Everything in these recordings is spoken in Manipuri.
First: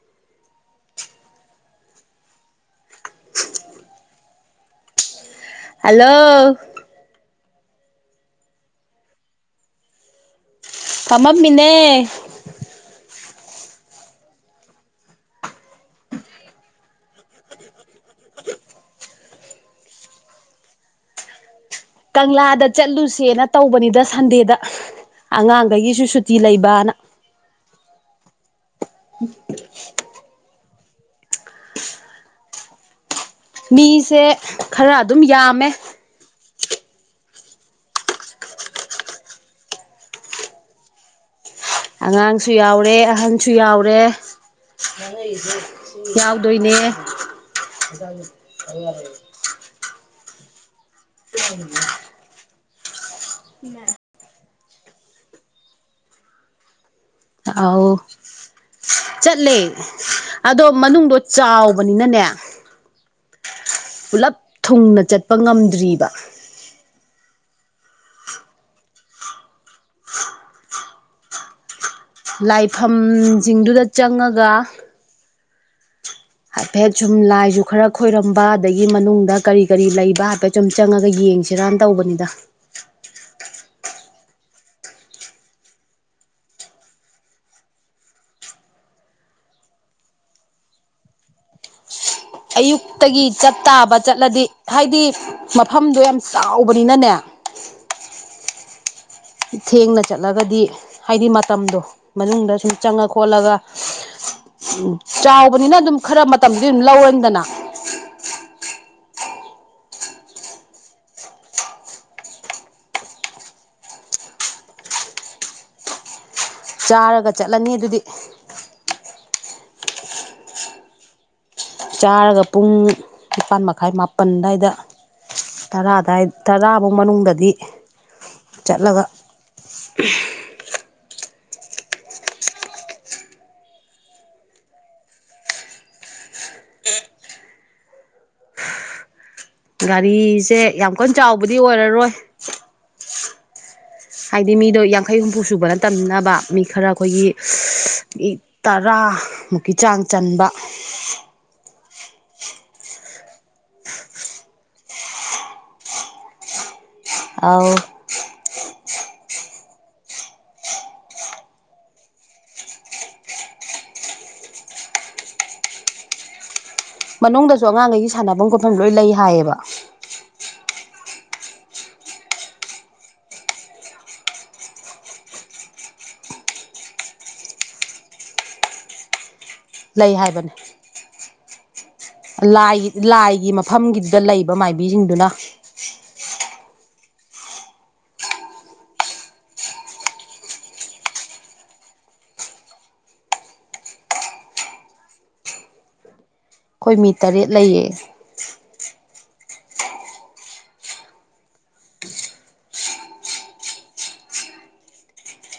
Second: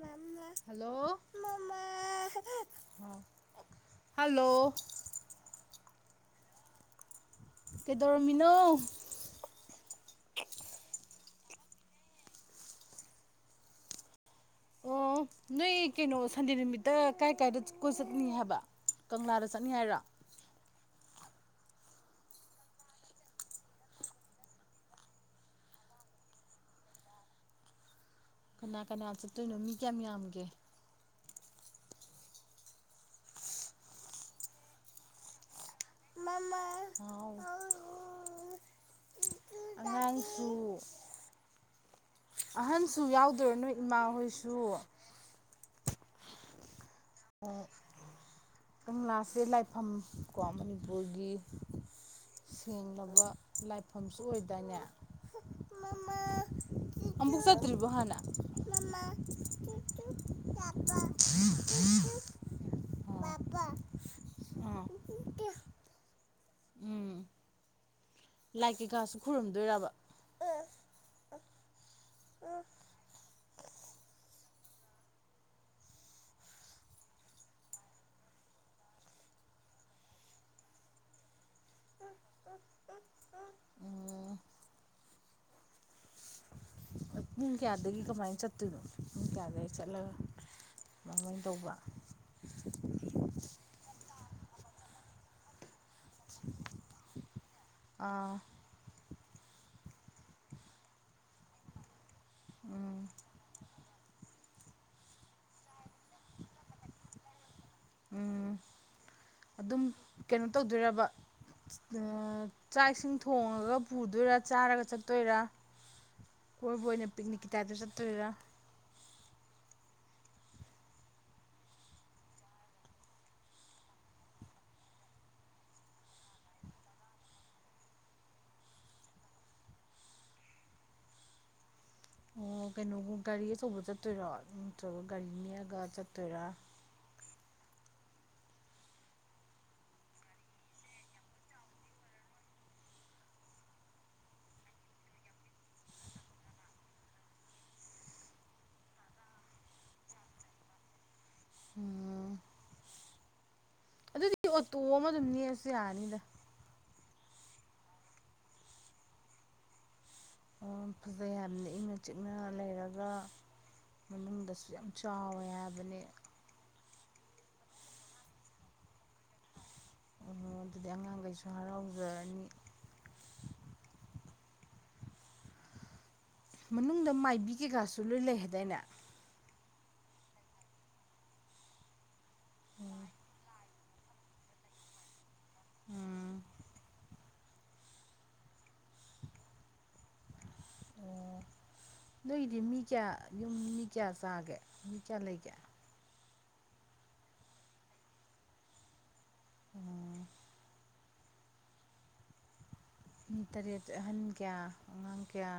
ꯃꯃꯥ ꯍꯜꯂꯣ ꯃꯃꯥ ꯍꯥꯎ ꯍꯜꯂꯣ ꯍꯜꯂꯣ ꯀꯩꯗꯧꯔꯝꯃꯤꯅꯣ ꯃꯝꯃꯤꯅꯦ ꯑꯣ ꯅꯣꯏ ꯀꯩꯅꯣ ꯁꯟꯗꯦ ꯅꯨꯃꯤꯠꯇ ꯀꯥꯏ ꯀꯥꯏꯗ ꯀꯣꯏ ꯆꯠꯅꯤ ꯍꯥꯏꯕ ꯀꯪꯂꯥꯗ ꯆꯠꯅꯤ ꯍꯥꯏꯔꯣ ꯀꯪꯂꯥꯗ ꯆꯠꯂꯨꯁꯦꯅ ꯇꯧꯕꯅꯤꯗ ꯁꯟꯗꯦꯗ ꯑꯉꯥꯡꯑꯩꯒꯤꯁꯨ ꯁꯨꯇꯤ ꯂꯩꯕꯥꯅ [inaudible] ꯀꯅꯥ ꯀꯅꯥ ꯆꯠꯇꯣꯏꯅꯣ ꯃꯤ ꯀꯌꯥꯝ ꯌꯥꯝꯒꯦ ꯃꯤꯁꯦ ꯈꯔ ꯑꯗꯨꯝ ꯌꯥꯝꯃꯦ ꯃꯃꯥ ꯍꯥꯎ [unintelligible] ꯑꯉꯥꯡꯁꯨ ꯑꯉꯥꯡꯁꯨ ꯌꯥꯎꯔꯦ ꯑꯍꯟꯁꯨ ꯑꯍꯟꯁꯨ ꯌꯥꯎꯗꯣꯏꯔꯣ ꯅꯣꯏ ꯌꯥꯎꯔꯦ ꯏꯃꯥꯍꯣꯏꯁꯨ ꯌꯥꯎꯗꯣꯏꯅꯦ ꯀꯪꯂꯥꯁꯦ ꯂꯥꯏꯐꯝ ꯀꯣ ꯃꯅꯤꯄꯨꯔꯒꯤ ꯁꯦꯡꯂꯕ ꯂꯥꯏꯐꯝꯁꯨ ꯑꯣꯏꯗꯥꯏꯅꯦ ꯃꯃꯥ ꯑꯝꯕꯨꯛ ꯆꯠꯇ꯭ꯔꯤꯕꯣ ꯑꯧ ꯍꯥꯟꯅ ꯆꯠꯂꯦ ꯑꯗꯣ ꯃꯅꯨꯡꯗꯣ ꯆꯥꯎꯕꯅꯤꯅꯅꯦ ꯍꯥ ꯄꯥꯄꯥ ꯄꯨꯂꯞ ꯊꯨꯡꯅ ꯆꯠꯄ ꯉꯝꯗ꯭ꯔꯤꯕ ꯎꯝ ꯂꯥꯏ ꯀꯩꯀꯥꯁꯨ ꯈꯨꯔꯨꯝꯗꯣꯏꯔꯕ ꯂꯥꯏꯐꯝꯁꯤꯡꯗꯨꯗ ꯆꯪꯉꯒ ꯍꯥꯏꯐꯦꯠ ꯁꯨꯝ ꯂꯥꯏꯖꯨ ꯈꯔ ꯈꯣꯏꯔꯝꯕ ꯑꯗꯒꯤ ꯃꯅꯨꯡꯗ ꯀꯔꯤ ꯀꯔꯤ ꯂꯩꯕ ꯍꯥꯏꯐꯦꯠ ꯁꯨꯝ ꯆꯪꯉꯒ ꯌꯦꯡꯖꯦ [unintelligible] ꯐꯤꯔꯥꯟ ꯇꯧꯕꯅꯤꯗ ꯎꯝ ꯄꯨꯡ ꯀꯌꯥꯗꯒꯤ ꯀꯃꯥꯏꯅ ꯆꯠꯇꯣꯏꯅꯣ ꯄꯨꯡ ꯀꯌꯥꯗꯥꯏꯗ ꯆꯠꯂꯒ [unintelligible] ꯃꯥꯏꯃꯥꯏ ꯇꯧꯕ ꯑꯌꯨꯛꯇꯒꯤ ꯆꯠ ꯇꯥꯕ ꯆꯠꯂꯗꯤ ꯍꯥꯏꯗꯤ ꯃꯞ ꯐꯝꯗꯣ ꯌꯥꯝ ꯆꯥꯎꯕꯅꯤꯅꯅꯦ ꯑꯥ ꯊꯦꯡꯅ ꯆꯠꯂꯒꯗꯤ ꯍꯥꯏꯗꯤ ꯃꯇꯝꯗꯣ ꯃꯅꯨꯡꯗ ꯁꯨꯝ ꯎꯝ ꯆꯪꯉ ꯈꯣꯠꯂꯒ ꯎꯝ ꯆꯥꯎꯕꯅꯤꯅ ꯑꯗꯨꯝ ꯈꯔ ꯃꯇꯝꯗꯤ ꯑꯗꯨꯝ ꯂꯧꯔꯅꯤꯗꯅ ꯎꯝ ꯑꯗꯨꯝ ꯀꯩꯅꯣ ꯇꯧꯗꯣꯏꯔꯕ ꯑ ꯆꯥꯛ ꯏꯁꯤꯡ ꯊꯣꯡꯉꯒ ꯄꯨꯗꯣꯏꯔꯥ ꯆꯥꯔꯒ ꯆꯠꯇꯣꯏꯔꯥ [inaudible] ꯆꯥꯔꯒ ꯄꯤꯛꯅꯤꯛꯀꯤ ꯆꯠꯂꯅꯤ ꯇꯥꯏꯞꯇ ꯑꯗꯨꯗꯤ ꯆꯠꯇꯣꯏꯔꯥ ꯆꯥꯔꯒ ꯄꯨꯡ ꯅꯤꯄꯥꯟ ꯃꯈꯥꯏ ꯃꯥꯄꯟ ꯑꯗꯥꯏꯗ ꯇꯔꯥ ꯑꯗꯥꯏ ꯇꯔꯥꯕꯧ ꯃꯅꯨꯡꯗꯗꯤ ꯆꯠꯂꯒ ꯑꯣ ꯀꯩꯅꯣꯒꯨꯝ ꯒꯥꯔꯤ ꯑꯆꯧꯕ ꯆꯠꯇꯣꯏꯔꯣ ꯅꯠꯇ꯭ꯔꯒ ꯒꯥꯔꯤ ꯅꯦꯛꯑꯒ ꯆꯠꯇꯣꯏꯔ [inaudible] ꯒꯥꯔꯤꯁꯦ ꯌꯥꯝ ꯀꯟ ꯆꯥꯎꯕꯗꯤ ꯑꯣꯏꯔꯔꯣꯏ ꯍꯥꯏꯗꯤ ꯃꯤꯗꯣ ꯌꯥꯡꯈꯩ ꯍꯨꯝꯐꯨ ꯁꯨꯕ ꯅꯇꯝꯅꯤꯅꯕꯥ ꯃꯤ ꯈꯔ ꯑꯩꯈꯣꯏꯒꯤ ꯃꯤ ꯇꯔꯥꯃꯨꯛꯀꯤ ꯆꯥꯡ ꯆꯟꯕ ꯑꯣ ꯑꯗꯨꯗꯤ ꯑꯣꯇꯣ ꯑꯃ ꯑꯗꯨꯝ ꯅꯦꯛꯑꯁꯨ ꯌꯥꯔꯅꯤꯗ ꯑꯥꯎ ꯑ ꯐꯖꯩ ꯍꯥꯏꯕꯅꯦ ꯏꯪꯅ ꯆꯤꯛꯅ ꯂꯩꯔꯒ ꯃꯅꯨꯡꯗꯁꯨ ꯌꯥꯝ ꯆꯥꯎꯋꯦ ꯍꯥꯏꯕꯅꯤ ꯃꯅꯨꯡꯗꯁꯨ ꯑꯉꯥꯡꯒꯩꯒꯤ ꯁꯥꯟꯅꯕꯝ ꯈꯣꯠꯐꯝ ꯂꯣꯏ ꯂꯩ ꯍꯥꯏꯌꯦꯕ ꯑꯗꯨꯗꯤ ꯑꯉꯥꯡꯈꯩꯁꯨ ꯍꯔꯥꯎꯖꯔꯅꯤ ꯃꯅꯨꯡꯗ ꯃꯥꯏꯕꯤ ꯀꯩꯀꯥꯁꯨ ꯂꯣꯏ ꯂꯩ ꯍꯥꯏꯗꯥꯏꯅꯦ ꯂꯩ ꯍꯥꯏꯕꯅꯤ ꯂꯥꯏꯒꯤ ꯂꯥꯏꯒꯤ ꯃꯐꯝꯒꯤꯗ ꯂꯩꯕ ꯃꯥꯏꯕꯤꯁꯤꯡꯗꯨꯅ ꯎꯝ ꯎꯝ ꯅꯣꯏꯒꯤꯗꯤ ꯃꯤ ꯀꯌꯥ ꯌꯨꯝ ꯃꯤ ꯀꯌꯥ ꯆꯥꯒꯦ ꯃꯤ ꯀꯌꯥ ꯂꯩꯒꯦ ꯑꯩꯈꯣꯏ ꯃꯤ ꯇꯔꯦꯠ ꯂꯩꯌꯦ ꯎꯝ ꯃꯤ ꯇꯔꯦꯠ ꯑꯍꯟ ꯀꯌꯥ ꯑꯉꯥꯡ ꯀꯌꯥ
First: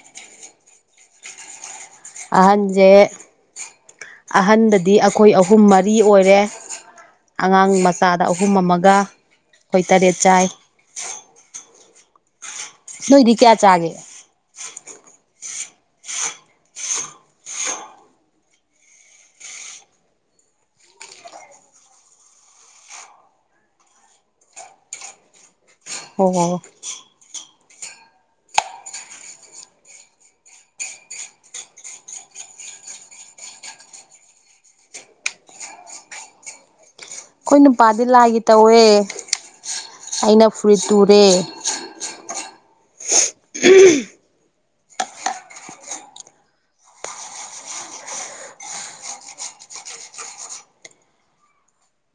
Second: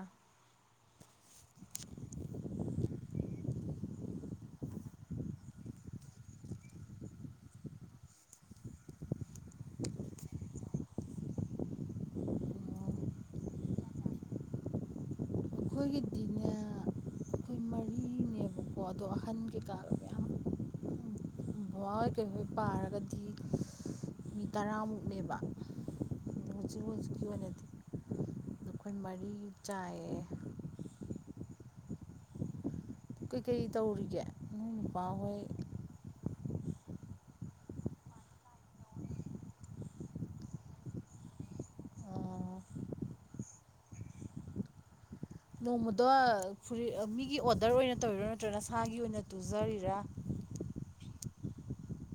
ꯑꯍꯟꯁꯦ ꯑꯍꯟꯗꯗꯤ ꯑꯩꯈꯣꯏ ꯑꯍꯨꯝ ꯃꯔꯤ ꯑꯣꯏꯔꯦ ꯑꯉꯥꯡ ꯃꯆꯥꯗ ꯑꯍꯨꯝ ꯑꯃꯒ ꯑꯩꯈꯣꯏ ꯇꯔꯦꯠ ꯆꯥꯏ ꯅꯣꯏꯗꯤ ꯀꯌꯥ ꯆꯥꯒꯦ ꯑꯩꯈꯣꯏꯒꯤꯗꯤꯅꯦ ꯑꯩꯈꯣꯏ ꯃꯔꯤꯅꯦꯕ ꯑꯣ ꯑꯗ ꯑꯩꯈꯥꯟ ꯀ ꯀꯥꯃꯦ ꯕꯕꯥ ꯍꯣꯏ ꯀꯩꯍꯣꯏ ꯄꯥꯔꯒꯗꯤ ꯃꯤ ꯇꯔꯥꯃꯨꯛꯅꯦꯕ ꯑꯣ ꯑꯩꯈꯣꯏ ꯍꯧꯖꯤꯀꯤꯅꯦꯗꯤ ꯑꯗꯨꯈꯣꯏ ꯃ ꯆꯥꯏ ꯀꯩꯀꯩ ꯇꯧꯔꯤꯒꯦ ꯏ ꯅꯨꯄꯥꯍꯣꯏ ꯑꯩꯈꯣꯏ ꯅꯨꯄꯥꯗꯤ ꯂꯥꯏꯒꯤ ꯇꯧꯋꯦ ꯑꯩꯅ ꯐꯨꯔꯤ ꯇꯨꯔꯦ [unintelligible] ꯅꯣꯡꯃꯗꯣ ꯐꯨꯔꯤꯠ ꯃꯤꯒꯤ ꯑꯣꯗꯔ ꯑꯣꯏꯅ ꯇꯧꯔꯤꯔꯣ ꯅꯠꯇ꯭ꯔꯒꯅ ꯁꯥꯒꯤ ꯑꯣꯏꯅ ꯇꯨꯖꯔꯤꯔꯥ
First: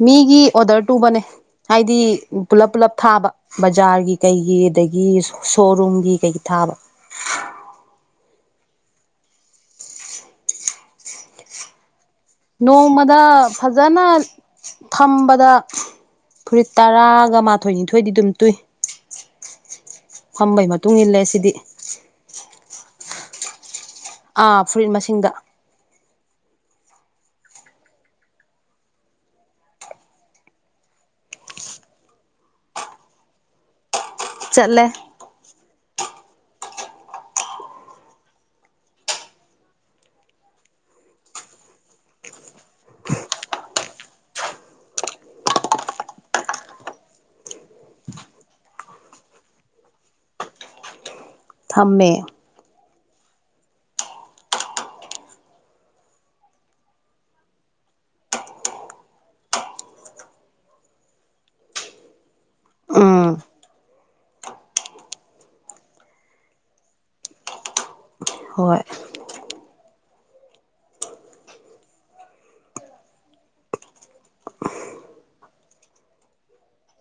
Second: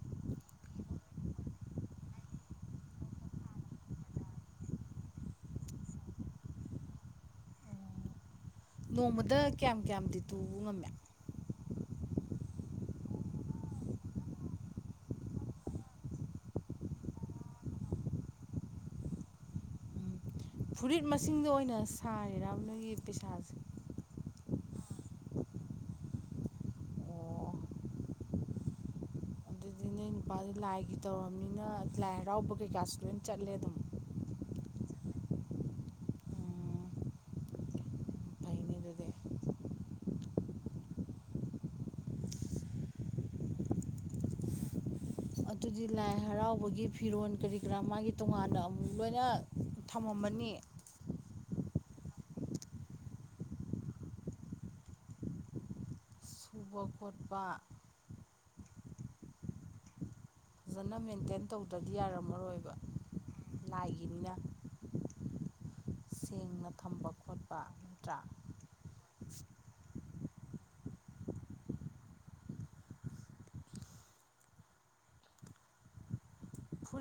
ꯃꯤꯒꯤ ꯑꯣꯗꯔ ꯇꯨꯕꯅꯦ ꯍꯥꯏꯗꯤ ꯄꯨꯂꯞ ꯄꯨꯂꯞ ꯊꯥꯕ ꯕꯖꯥꯔꯒꯤ ꯀꯩꯒꯤ ꯑꯗꯒꯤ ꯁꯣꯔꯨꯝꯒꯤ ꯀꯩ ꯊꯥꯕ ꯎꯝ ꯅꯣꯡꯃꯗ ꯀꯌꯥꯝ ꯀꯌꯥꯝꯗꯤ ꯇꯨꯕ ꯉꯝꯃꯦ ꯅꯣꯡꯃꯗ ꯐꯖꯅ ꯄꯝꯕꯗ ꯐꯨꯔꯤꯠ ꯇꯔꯥꯒ ꯃꯥꯊꯣꯏꯅꯤꯊꯣꯏꯗꯤ ꯑꯗꯨꯝ ꯇꯨꯏ ꯐꯝꯕꯩ ꯃꯇꯨꯡ ꯐꯨꯔꯤꯠ ꯏꯜꯂꯦ ꯃꯁꯤꯡꯗ ꯁꯤꯗꯤ ꯑꯣꯏꯅ ꯁꯥꯔꯤꯔꯥ ꯅꯣꯏꯒꯤ ꯄꯩꯁꯥꯁꯦ ꯑꯥ ꯐꯨꯔꯤꯠ ꯃꯁꯤꯡꯗ ꯑꯣ ꯑꯩ ꯅꯨꯄꯥꯗꯤ ꯂꯥꯏꯒꯤ ꯇꯧꯔꯕꯅꯤꯅ ꯂꯥꯏ ꯍꯔꯥꯎꯕ ꯀꯩꯀꯥꯁꯨ ꯂꯣꯏ ꯆꯠꯂꯦ ꯑꯗꯨꯝ ꯑꯂꯦ ꯎꯝ ꯐꯩꯅꯦ ꯑꯗꯨꯗꯤ ꯑꯗꯨꯗꯤ ꯂꯥꯏ ꯍꯔꯥꯎꯕꯒꯤ ꯐꯤꯔꯣꯜ ꯀꯔꯤ ꯀꯔꯥ ꯃꯥꯒꯤ ꯇꯣꯉꯥꯟꯅ ꯑꯃꯨꯛ ꯂꯣꯏꯅ ꯊꯝꯃꯝꯃꯅꯤ [unintelligible] ꯊꯝꯃꯦ ꯄꯈꯠꯄ ꯐꯖꯅ ꯃꯦꯟꯇꯦꯟ ꯇꯧꯗ꯭ꯔꯗꯤ ꯌꯥꯔꯝꯃꯔꯣꯏꯕ ꯎꯝ ꯂꯥꯏꯒꯤꯅꯤꯅ ꯁꯦꯡꯅ ꯊꯝꯕ ꯈꯣꯠꯄ ꯅꯠꯇ꯭ꯔꯥ ꯍꯣꯏ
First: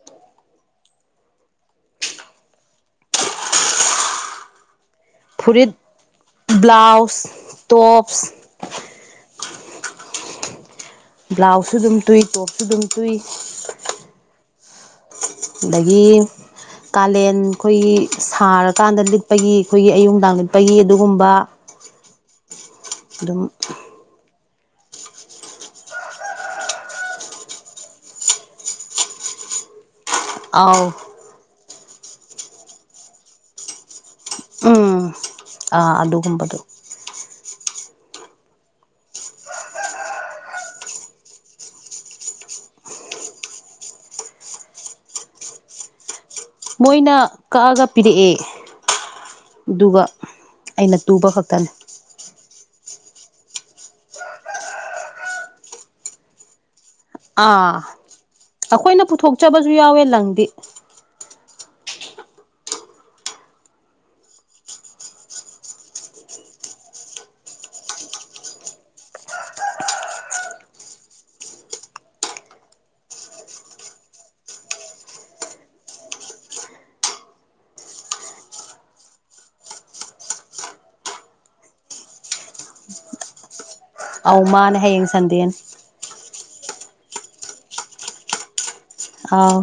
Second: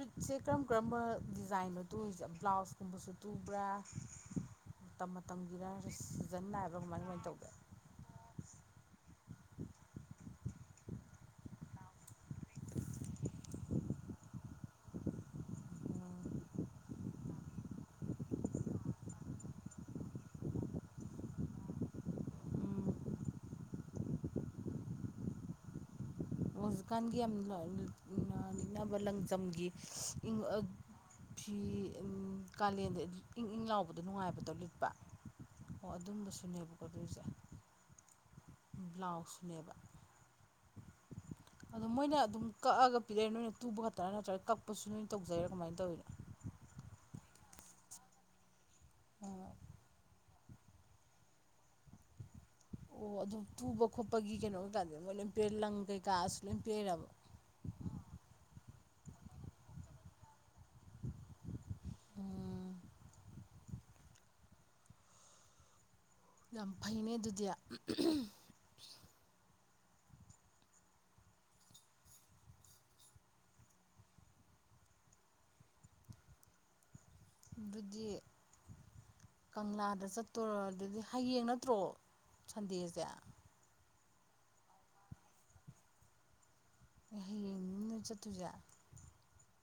ꯁꯨꯠꯁꯦ ꯀꯔꯝ ꯀꯔꯝꯕ ꯗꯤꯖꯥꯏꯟꯣ ꯇꯨꯔꯤꯁꯦ ꯕ꯭ꯂꯥꯎꯁꯀꯨꯝꯕꯁꯨ ꯇꯨꯕ꯭ꯔꯥ ꯃꯇꯝ ꯃꯇꯝꯒꯤꯔ ꯐꯨꯔꯤꯠ ꯁꯤꯖꯟ ꯅꯥꯏꯕ꯭ꯔꯥ ꯀꯃꯥꯏ ꯀꯃꯥꯏꯅ ꯕ꯭ꯂꯥꯎꯁ ꯇꯧꯒꯦ ꯇꯣꯞꯁ ꯕ꯭ꯂꯥꯎꯁꯁꯨ ꯑꯗꯨꯝ ꯇꯨꯏ ꯇꯣꯞꯁꯨ ꯑꯗꯨꯝ ꯇꯨꯏ ꯗꯒꯤ ꯀꯥꯂꯦꯟ ꯑꯩꯈꯣꯏꯒꯤ ꯁꯥꯔꯀꯥꯟꯗ ꯂꯤꯠꯄꯒꯤ ꯑꯩꯈꯣꯏꯒꯤ ꯑꯌꯨꯗꯥꯡ ꯂꯤꯠꯄꯒꯤ ꯑꯗꯨꯒꯨꯝꯕ ꯎꯝ ꯑꯗꯨꯝ ꯍꯧꯖꯤꯛꯀꯥꯟꯒꯤ ꯌꯥꯝ ꯂꯤꯅꯤꯛꯅꯕ ꯂꯪꯗꯝꯝꯒꯤ ꯪ ꯑꯥꯎ ꯐꯤ ꯀꯥꯂꯦꯟꯗ ꯏꯪ ꯏꯪ ꯂꯥꯎꯕꯗꯣ ꯑꯗꯨ ꯅꯨꯡꯉꯥꯏꯕꯗꯣ ꯂꯤꯠꯄ ꯎꯝ ꯑꯣ ꯑꯥ ꯑꯗꯨꯒꯨꯝꯕꯗꯣ ꯑꯗꯨꯝꯕꯁꯨꯅꯦꯕꯀꯣ ꯑꯗꯨꯏꯁꯦ ꯕ꯭ꯂꯥꯎꯖꯁꯨꯅꯦꯕ ꯑꯗꯣ ꯃꯣꯏꯅ ꯑꯗꯨꯝ ꯀꯛꯑꯒ ꯄꯤꯔꯛꯏꯦ ꯅꯣꯏꯅ ꯇꯨꯕ ꯈꯛꯇꯅꯥ ꯅꯠꯇ꯭ꯔꯒ ꯀꯛꯄꯁꯨ ꯅꯣꯏꯅ ꯇꯧꯖꯩꯔꯥ ꯀꯃꯥꯏꯅ ꯇꯧꯋꯤꯅꯣ ꯃꯣꯏꯅ ꯀꯛꯑꯒ ꯄꯤꯔꯛꯑꯦ ꯑꯗꯨꯒ ꯑꯩꯅ ꯇꯨꯕ ꯈꯛꯇꯅꯤ ꯑꯣ ꯑꯗꯨ ꯇꯨꯕ ꯈꯣꯠꯄꯒꯤ ꯀꯩꯅꯣ ꯑꯣꯏꯇꯥꯥꯟꯗꯗꯤ ꯃꯣꯏ ꯂꯣꯏ ꯄꯦ ꯂꯪ ꯀꯩꯀꯥꯁꯨ ꯂꯣꯏ ꯄꯦꯜꯑꯦꯕ ꯑꯥ ꯑꯩꯈꯣꯏꯅ ꯄꯨꯊꯣꯛꯆꯕꯁꯨ ꯌꯥꯎꯋꯦ ꯂꯪꯗꯤ ꯎꯝ ꯌꯥꯝ ꯐꯩꯅꯦ ꯑꯗꯨꯗꯤ ꯕꯨꯗꯤ ꯀꯪꯂꯥꯗ ꯆꯠꯇꯣꯔ ꯑꯗꯨꯗꯤ ꯍꯌꯦꯡ ꯅꯠꯇ꯭ꯔꯣ ꯁꯟꯗꯦꯁꯦ ꯑꯧ ꯃꯥꯅꯦ ꯍꯌꯦꯡ ꯁꯟꯗꯦꯟ ꯌꯦ ꯆ ꯇꯨꯖ ꯑꯥꯎ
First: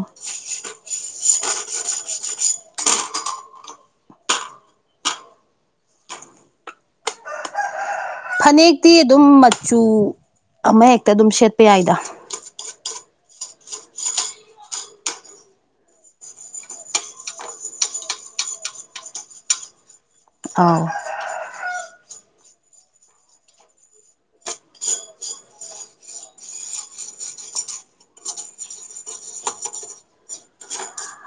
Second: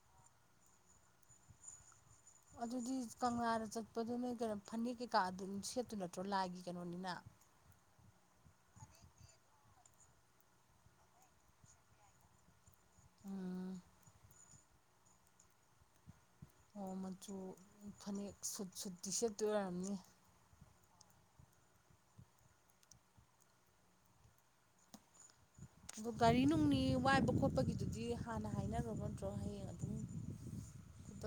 ꯑꯗꯨꯗꯤ ꯀꯪꯂꯥꯗ ꯆꯠꯄꯗꯨ ꯅ ꯀꯩꯅꯣ ꯐꯅꯦꯛ ꯀꯩꯀꯥ ꯑꯗꯨꯝ ꯁꯦꯠꯇꯨ ꯅꯠꯇ꯭ꯔꯣ ꯂꯥꯏꯒꯤ ꯀꯩꯅꯣꯅꯤꯅ [unintelligible] ꯐꯅꯦꯛꯇꯤ ꯑꯗꯨꯝ ꯃꯆꯨ ꯑꯃꯍꯦꯛꯇ ꯑꯗꯨꯝ ꯁꯦꯠꯄ ꯌꯥꯏꯗ ꯎꯝ ꯑꯣ ꯃꯆꯨ ꯐꯅꯦꯛ ꯁꯨꯠꯇꯤ ꯁꯦꯠꯇꯣꯏ ꯑꯣꯏꯔꯝꯅꯤ ꯑꯝ ꯑꯗꯣ ꯒꯥꯔꯤ ꯅꯨꯡꯅꯤ ꯋꯥꯏꯕ ꯈꯣꯠꯄꯒꯤꯗꯨꯗꯤ ꯍꯥꯟꯅ ꯍꯥꯏꯅ꯭ꯔꯔꯕ ꯅꯠꯇ꯭ꯔꯣ ꯍꯌꯦꯡ ꯑꯗꯨꯝ [inaudible]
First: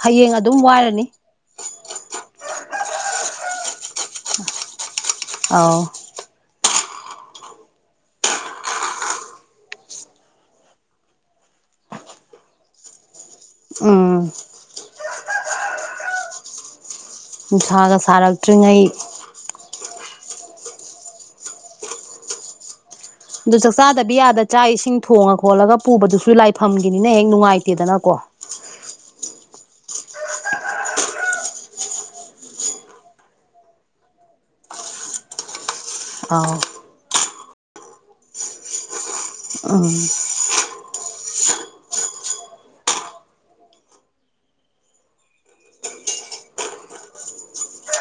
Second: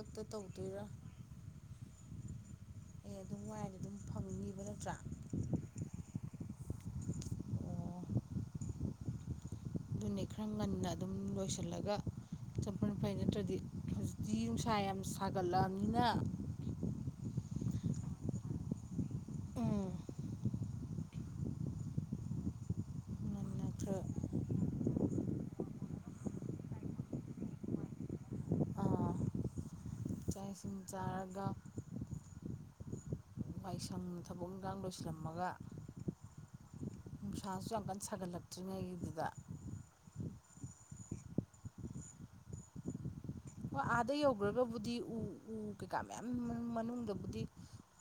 ꯍꯌꯦꯡ ꯑꯗꯨꯝ ꯋꯥꯏꯔꯅꯤ ꯑꯦ ꯑꯗꯨꯝ ꯉꯥꯏꯗꯤ ꯑꯗꯨꯝ ꯐꯪꯕ ꯅꯠꯇ꯭ꯔꯥ ꯑꯥꯎ ꯑꯣ ꯑꯗꯨꯅꯦ ꯈꯔ ꯉꯟꯅ ꯑꯗꯨꯝ ꯂꯣꯏꯁꯤꯜꯂꯒ ꯆꯝꯐꯜꯄꯥꯏ ꯅꯠꯇ꯭ꯔ ꯑ ꯐꯒꯠꯂꯝꯅꯤꯅ ꯅꯨꯡꯁꯥꯒ ꯁꯥꯔꯛꯇ꯭ꯔꯤꯉꯩ ꯎꯝ ꯑꯗꯨ ꯉꯟꯅ ꯈꯔ ꯆꯥꯛꯆꯥꯥꯗꯕꯤ ꯌꯥꯗ ꯆꯥꯛ ꯏꯁꯤꯡ ꯊꯣꯡꯉ ꯈꯣꯠꯂꯒ ꯄꯨꯕꯗꯨꯁꯨ ꯂꯥꯏꯐꯝꯒꯤꯅꯤꯅ ꯍꯦꯛ ꯅꯨꯡꯉꯥꯏꯇꯦꯗꯅꯀꯣ ꯑꯥ ꯆꯥꯛ ꯏꯁꯤꯡ ꯆꯥꯔꯒ ꯃꯕꯥꯥꯏ ꯁꯪꯅ ꯊꯕꯛ ꯏꯟꯈꯥꯡ ꯂꯣꯏꯁꯤꯜꯂꯝꯃꯒ ꯑꯥꯎ ꯅꯨꯡꯁꯥꯁꯨ ꯌꯥꯝ ꯀꯟꯅ ꯁꯥꯒꯠꯂꯛꯇ꯭ꯔꯤꯉꯩꯒꯤꯗꯨꯗ ꯑꯝ ꯑꯣ ꯑꯥꯗ ꯌꯧꯈ꯭ꯔꯒꯕꯨꯗꯤ ꯎ ꯎ ꯀꯩꯀꯥ ꯃꯌꯥꯝ ꯃꯅꯨꯡꯗꯕꯨꯗꯤ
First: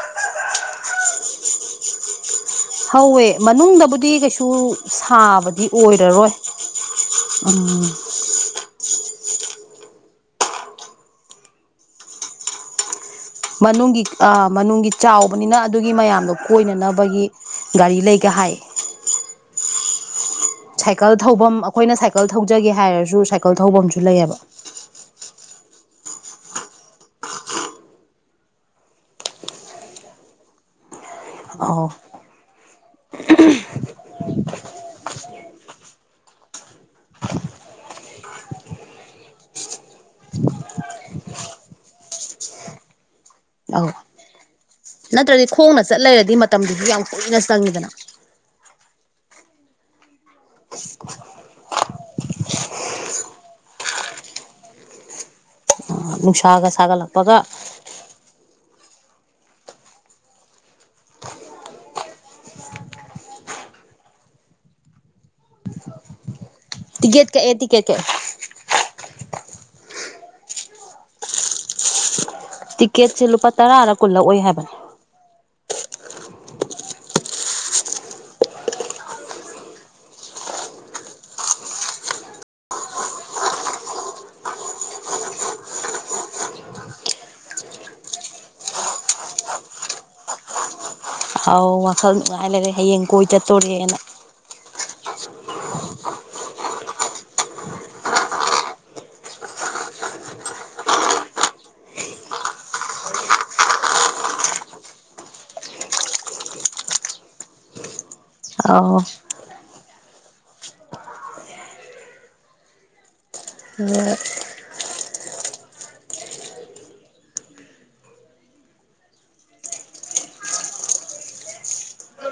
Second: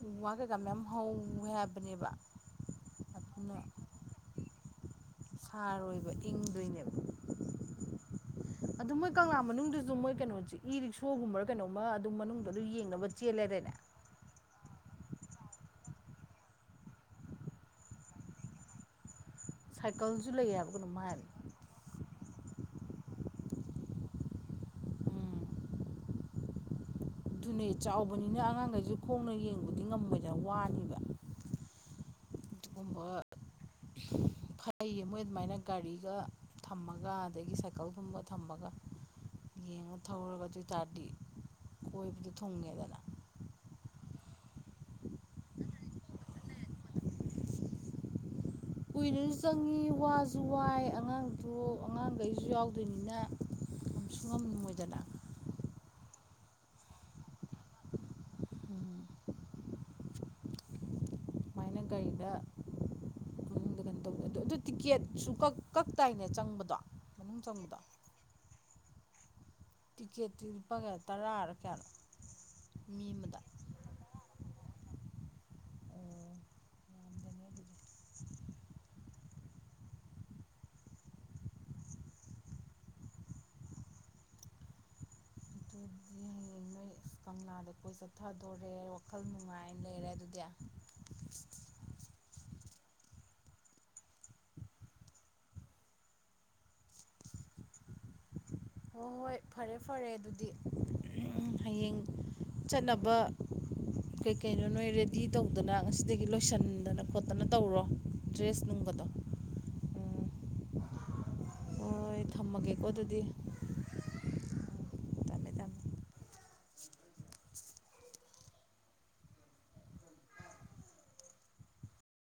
ꯎ ꯋꯥ ꯀꯩꯀꯥ ꯃꯌꯥꯝ ꯍꯧꯋꯦ ꯍꯥꯏꯕꯅꯦꯕ ꯍꯧꯋꯦ ꯑꯗꯨꯅ ꯃꯅꯨꯡꯗꯕꯨꯗꯤ ꯀꯩꯁꯨ ꯁꯥꯕꯗꯤ ꯁꯥꯔꯣꯏꯕ ꯑꯣꯏꯔꯔꯣꯏ ꯏꯪꯗꯣꯏꯅꯦꯕ ꯎꯝ ꯑꯗꯨ ꯃꯣꯏ ꯀꯪꯂꯥ ꯃꯅꯨꯡꯗꯨꯁꯨ ꯃꯣꯏ ꯀꯩꯅꯣꯁꯦ ꯏ ꯔꯤꯛꯁꯣꯒꯨꯝꯕ ꯀꯩꯅꯣꯝꯃ ꯑꯗꯨ ꯃꯅꯨꯡꯗ ꯑꯗꯨꯝ ꯌꯦꯡꯅꯕ ꯆꯦꯜ ꯂꯩꯔꯦꯅꯦ ꯃꯅꯨꯡꯒꯤ ꯑꯥ ꯃꯅꯨꯒꯤ ꯆꯥꯎꯕꯅꯤꯅ ꯑꯗꯨꯒꯤ ꯃꯌꯥꯝꯗꯣ ꯀꯣꯏꯅꯅꯕꯒꯤ ꯒꯥꯔꯤ ꯂꯩꯒ ꯍꯥꯏ ꯁꯥꯏꯀꯜ ꯁꯥꯏꯀꯜ ꯊꯧꯐꯝ ꯑꯩꯈꯣꯏꯅ ꯁꯥꯏꯀꯜ ꯊꯧ ꯆꯠꯆꯒꯦ ꯍꯥꯏꯔꯁꯨ ꯁꯥꯏꯀꯜ ꯊꯧꯕꯐꯝ ꯑꯃꯁꯨ ꯂꯩꯌꯦꯕ ꯎꯝ ꯑꯗꯨꯅꯦ ꯆꯥꯎꯕꯅꯤꯅ ꯑꯉꯥꯡꯈꯩꯁꯨ ꯈꯣꯡꯅ ꯌꯦꯡꯕꯗꯤ ꯉꯝꯕꯗꯅ ꯋꯥꯅꯤꯕ ꯑ ꯑꯗꯨꯒꯨꯝꯕ ꯐ ꯑꯩꯌꯦ ꯃꯣꯏ ꯑꯗꯨꯃꯥꯏꯅ ꯒꯥꯔꯤꯒ ꯊꯝꯃꯒ ꯑꯗꯒꯤ ꯁꯥꯏꯀꯜꯒꯨꯝꯕ ꯊꯝꯃꯒ ꯌꯦꯡꯉ ꯊꯧꯔꯒ ꯑꯗꯨ ꯑꯣꯏꯇꯥꯔꯗꯤ ꯀꯣꯏꯕꯗꯣ ꯊꯨꯡꯉꯦꯗꯅ ꯑꯧ ꯅꯠꯇ꯭ꯔꯗꯤ ꯈꯣꯡꯅ ꯆꯠ ꯂꯩꯔꯗꯤ ꯃꯇꯝꯗꯨꯁꯨ ꯌꯥꯝ ꯀꯨꯏꯅ ꯆꯪꯉꯤꯗꯅ ꯀꯨꯏꯅꯁꯨ ꯆꯪꯉꯤ ꯋꯥꯁꯨ ꯋꯥꯏ ꯑꯉꯥꯡꯗ ꯑꯉꯥꯡꯈꯩꯁꯨ ꯌꯥꯎꯗꯣꯏꯅꯤꯅ ꯀꯨꯝꯁꯨ ꯀꯝ ꯃꯣꯏꯗ ꯅꯨꯡꯁꯥꯒ ꯁꯥꯒꯠꯂꯛꯄꯒ ꯑꯗꯨꯃꯥꯏꯅ ꯒꯥꯔꯤꯗ ꯃꯅꯨꯡꯗ ꯀꯩꯅꯣ ꯇꯧꯕꯗ ꯑꯗꯨ ꯑꯗꯨ ꯇꯤꯛꯀꯦꯠꯁꯨ ꯀ ꯀꯛꯛꯇꯥꯏꯅꯦ ꯆꯪꯕꯗꯣ ꯇꯀꯦꯠ ꯀ ꯃꯅꯨꯡ ꯑꯦ ꯆꯪꯕꯗꯣ ꯇꯤꯀꯦꯠ ꯀꯦ ꯇꯤ ꯀꯦꯠꯇꯄꯥꯒꯦ ꯇꯔ ꯍꯥꯏꯔ ꯀꯅ ꯇꯤꯛꯀꯦꯠꯁꯦ ꯂꯨꯄꯥ ꯇꯔꯥꯔ ꯀꯨꯜꯂꯛꯑꯣꯏ ꯍꯥꯏꯕꯅꯤ ꯑꯣ ꯌꯥꯝꯗꯦꯅꯦ ꯑꯗꯨꯗꯤ ꯑꯩꯈꯣꯏ ꯆꯠꯊꯗꯣꯔꯦ ꯋꯥꯈꯜ ꯅꯨꯡꯉꯥꯏꯅ ꯂꯩꯔꯦ ꯑꯗꯨꯗꯤ ꯑꯥꯎ ꯋꯥꯈꯜ ꯅꯨꯡꯉꯥꯏ ꯂꯩꯔꯦ ꯍꯌꯦꯡ ꯀꯣꯏ ꯆꯠꯇꯣꯣꯔꯦꯅ ꯍꯣꯏ ꯍꯣꯏ ꯐꯔꯦ ꯐꯔꯦ ꯑꯗꯨꯗꯤ ꯍꯌꯦꯡ ꯆꯠꯅꯕ ꯀꯩ ꯀꯩꯅꯣ ꯅꯣꯏ ꯔꯦꯗꯤ ꯇꯧꯗꯅ ꯉꯁꯤꯗꯒꯤ ꯂꯣꯏꯁꯤꯟꯗꯅ ꯈꯣꯠꯇꯅ ꯇꯧꯔꯣ ꯗ꯭ꯔꯦꯁ ꯑꯧ ꯅꯨꯡꯕꯗꯣ ꯍꯣꯏ ꯊꯝꯃꯒꯦꯀꯣ ꯑꯗꯨꯗꯤ ꯑ ꯊꯝꯃꯦ ꯊꯝꯃꯦ